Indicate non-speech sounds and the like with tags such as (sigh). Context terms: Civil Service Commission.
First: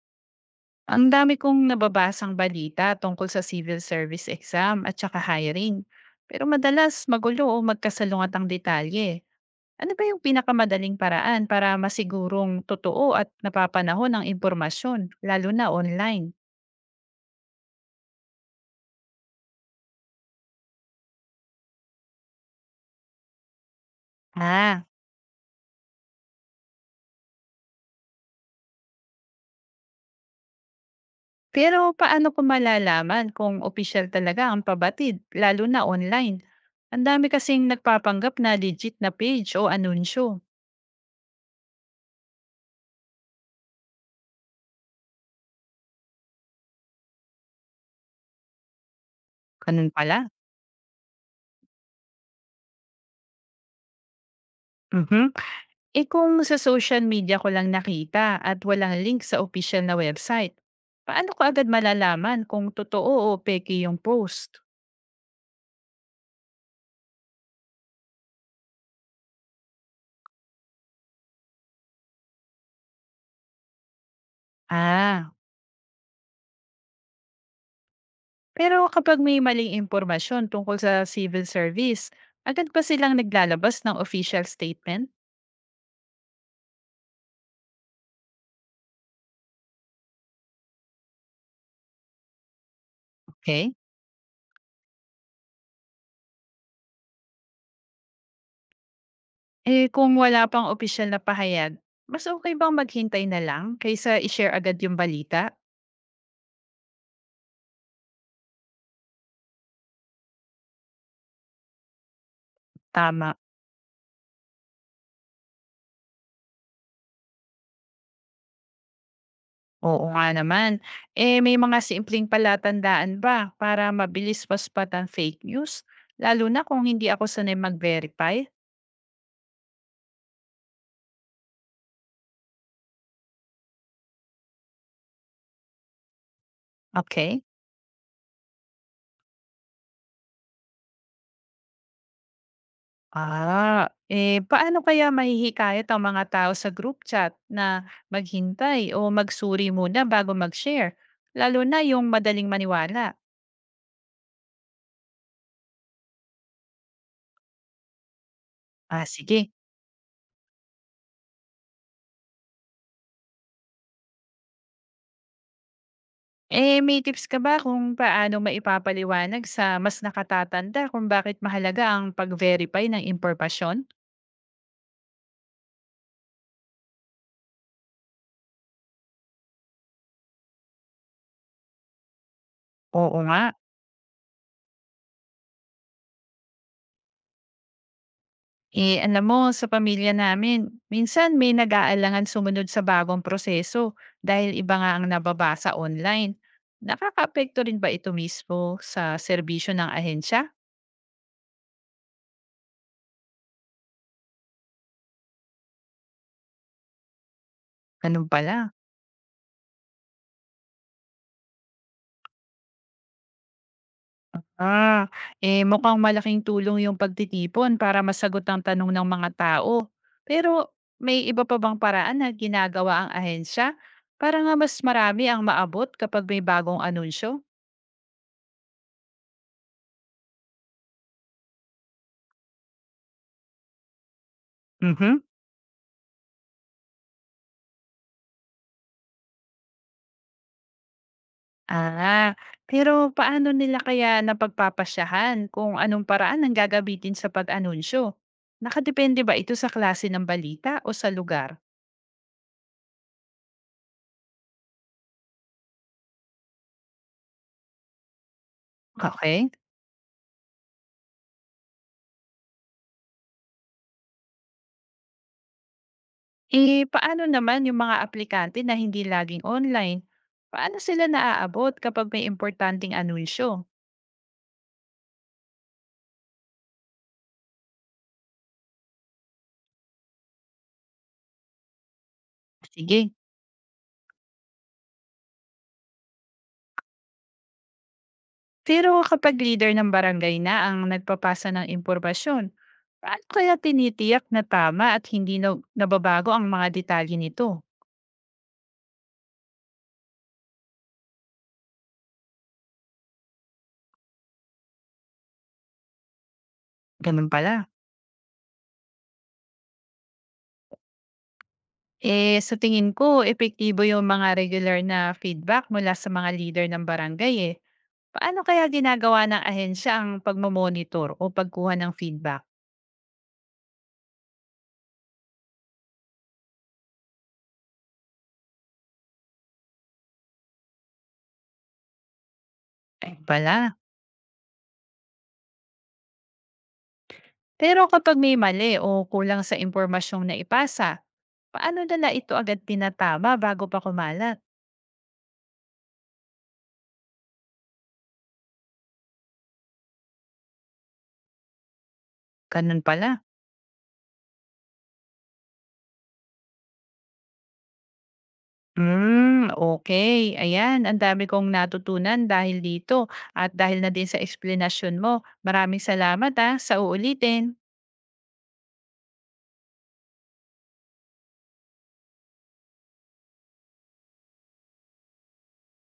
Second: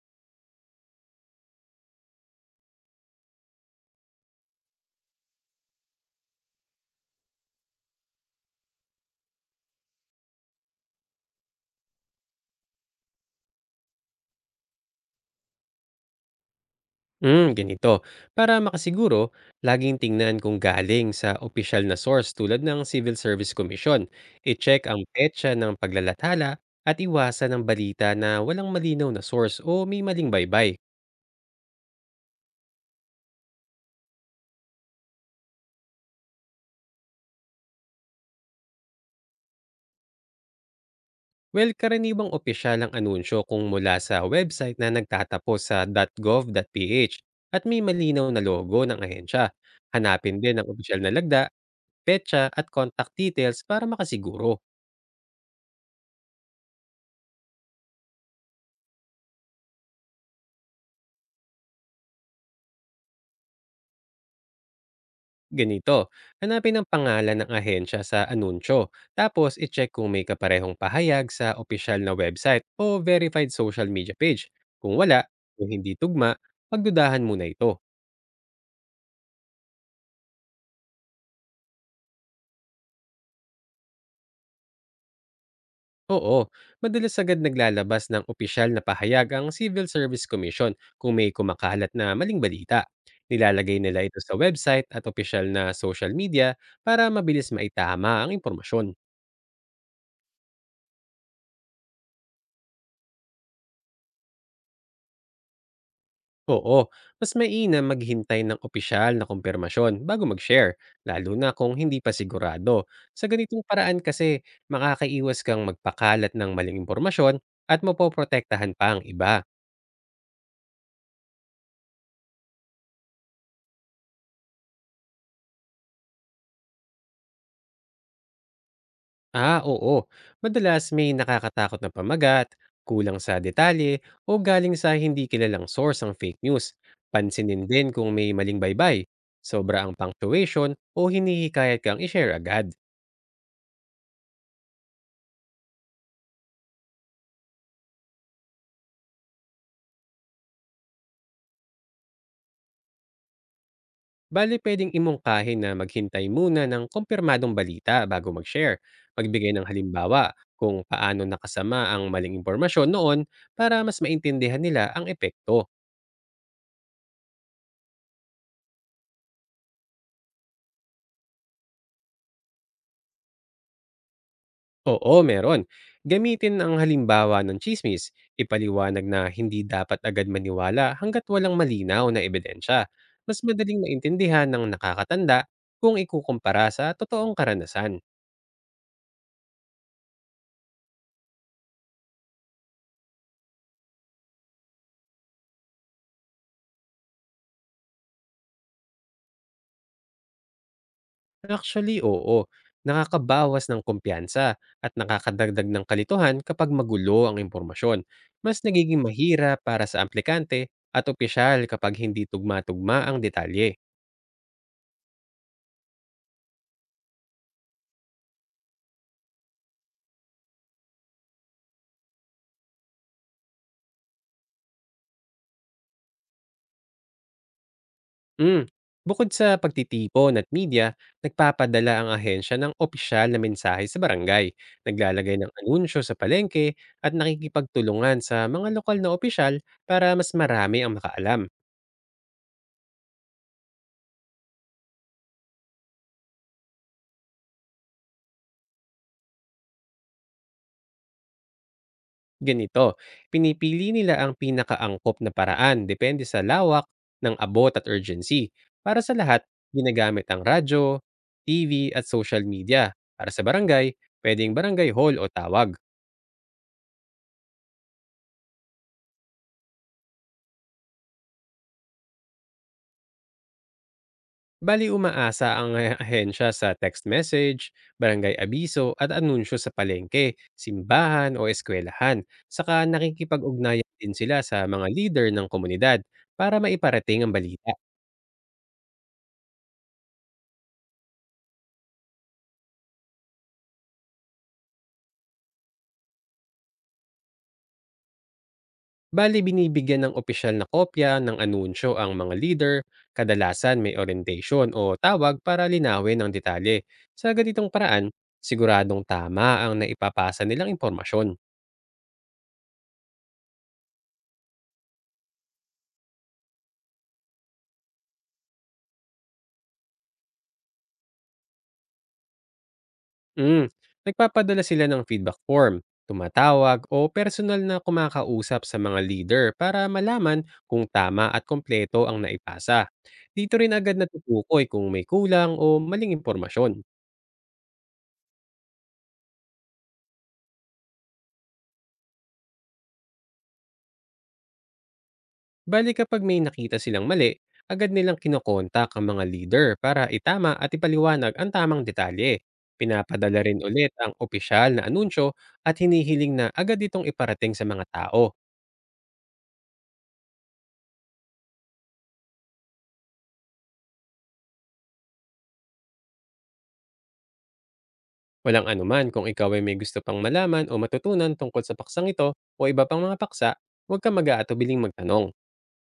Ang dami kong nababasang balita tungkol sa civil service exam at saka hiring. Pero madalas magulo o magkasalungat ang detalye. Ano ba yung pinakamadaling paraan para masigurong totoo at napapanahon ang impormasyon, lalo na online? Hmm, ganito. Para makasiguro, laging tingnan kung galing sa opisyal na source tulad ng Civil Service Commission. Ah, I-check ang petsa ng paglalathala at iwasan ang balita na walang malinaw na source o may maling baybay. pero paano ko malalaman kung official talaga ang pabatid, lalo na online? Ang dami kasing nagpapanggap na legit na page o anunsyo. Well, karaniwang opisyal ang anunsyo kung mula sa website na nagtatapos sa .gov.ph at may malinaw na logo ng ahensya. Ganun pala. Hanapin din ang opisyal na lagda, petsa at contact details para makasiguro. Mhm. Eh kung sa social media ko lang nakita at walang link sa official na website, paano ko agad malalaman kung totoo o peke yung post? Ganito, hanapin ang pangalan ng ahensya sa anunsyo, tapos i-check kung may kaparehong pahayag sa opisyal na website o verified social media page. Kung wala, Ah, o hindi tugma, pagdudahan muna ito. pero kapag may maling impormasyon tungkol sa civil service, agad pa silang naglalabas ng official statement? Oo, madalas agad naglalabas ng opisyal na pahayag ang Civil Service Commission kung may kumakalat na maling balita. Okay? Nilalagay nila ito sa website at opisyal na social media para mabilis maitama ang impormasyon. Eh kung wala pang opisyal na pahayag, mas okay bang maghintay na lang kaysa i-share agad yung balita? Oo, mas mainam maghintay ng opisyal na kumpirmasyon bago mag-share, lalo na kung hindi pa sigurado. Sa Tama. ganitong paraan kasi, makakaiwas kang magpakalat ng maling impormasyon at mapoprotektahan pa ang iba. Oo nga naman. Eh, may mga simpleng palatandaan ba para mabilis paspat ang fake news? Lalo na kung hindi ako sanay mag-verify? Ah, oo. Madalas may nakakatakot na pamagat, kulang sa detalye, o galing sa hindi kilalang source ang fake news. Okay. Pansinin din kung may maling baybay, sobra ang punctuation, o hinihikayat kang ishare agad. Ah, eh, paano kaya mahihikayat ang mga tao sa group chat na maghintay o magsuri muna bago mag-share? Lalo na yung madaling maniwala. Bale, pwedeng imungkahi na maghintay muna ng kumpirmadong balita bago mag-share. Ah, sige. Magbigay ng halimbawa kung paano nakasama ang maling impormasyon noon para mas maintindihan nila ang epekto. Eh, may tips ka ba kung paano maipapaliwanag sa mas nakatatanda kung bakit mahalaga ang pag-verify ng impormasyon? Oo, meron. Gamitin ang halimbawa ng chismis. Ipaliwanag na hindi dapat agad maniwala hanggat walang malinaw na ebidensya. Oo nga. Mas madaling maintindihan ng nakakatanda kung ikukumpara sa totoong karanasan. Eh, alam mo, sa pamilya namin, minsan may nag-aalangan sumunod sa bagong proseso dahil iba nga ang nababasa online. Nakakaapekto rin ba ito mismo sa serbisyo ng ahensya? Actually, oo. Nakakabawas ng kumpiyansa at nakakadagdag ng kalituhan kapag magulo ang impormasyon. Ganun Mas pala. nagiging mahira para sa aplikante at opisyal kapag hindi tugma-tugma ang detalye. Ah, eh mukhang malaking tulong yung pagtitipon para masagot ang tanong ng mga tao. Pero may iba pa bang paraan na ginagawa ang ahensya para nga mas marami ang maabot kapag may bagong anunsyo? Mm. Bukod sa pagtitipon at media, nagpapadala ang ahensya ng opisyal na mensahe sa barangay, Mhm. naglalagay ng anunsyo sa palengke at nakikipagtulungan sa mga lokal na opisyal para mas marami ang makaalam. Ah, pero paano nila kaya napagpapasyahan kung anong paraan ang gagabitin sa pag-anunsyo? Nakadepende ba ito sa klase ng balita o sa lugar? Ganito, pinipili nila ang pinakaangkop na paraan depende sa lawak ng abot at urgency. Para sa lahat, Okay. ginagamit ang radyo, TV at social media. Para sa barangay, pwedeng barangay hall o tawag. Eh, paano naman yung mga aplikante na hindi laging online? Paano sila naaabot kapag may importanteng anunsyo? Bali umaasa ang (laughs) ahensya sa text message, barangay abiso at anunsyo sa palengke, simbahan o eskwelahan. Saka Sige. nakikipag-ugnayan din sila sa mga leader ng komunidad para maiparating ang balita. Pero kapag leader ng barangay na ang nagpapasa ng impormasyon, paano kaya tinitiyak na tama at nababago ang mga detalye nito? Bale binibigyan ng opisyal na kopya ng anunsyo ang mga leader, kadalasan may orientation o tawag para linawin ang detalye. Ganun Sa pala. ganitong paraan, siguradong tama ang naipapasa nilang impormasyon. Eh, sa tingin ko, epektibo yung mga regular na feedback mula sa mga leader ng barangay eh. Paano kaya ginagawa ng ahensya ang pagmamonitor o pagkuha ng feedback? Mm. Nagpapadala sila ng feedback form, tumatawag o personal na kumakausap sa mga leader para malaman kung tama at kompleto ang naipasa. Ay Dito pala. rin agad natutukoy kung may kulang o maling impormasyon. Pero kapag may mali o kulang sa impormasyong na ipasa, paano nila ito agad pinatama bago pa kumalat? Bali kapag may nakita silang mali, agad nilang kinokontak ang mga leader para itama at ipaliwanag ang tamang detalye. Ganun pala. Pinapadala rin ulit ang opisyal na anunsyo at hinihiling na agad itong iparating sa mga tao. Hmm, okay. Ayan, ang dami kong natutunan dahil dito at dahil na din sa explanation mo. Maraming salamat ah, sa uulitin. Walang anuman kung ikaw ay may gusto pang malaman o matutunan tungkol sa paksang ito o iba pang mga paksa, huwag ka mag-aatubiling magtanong.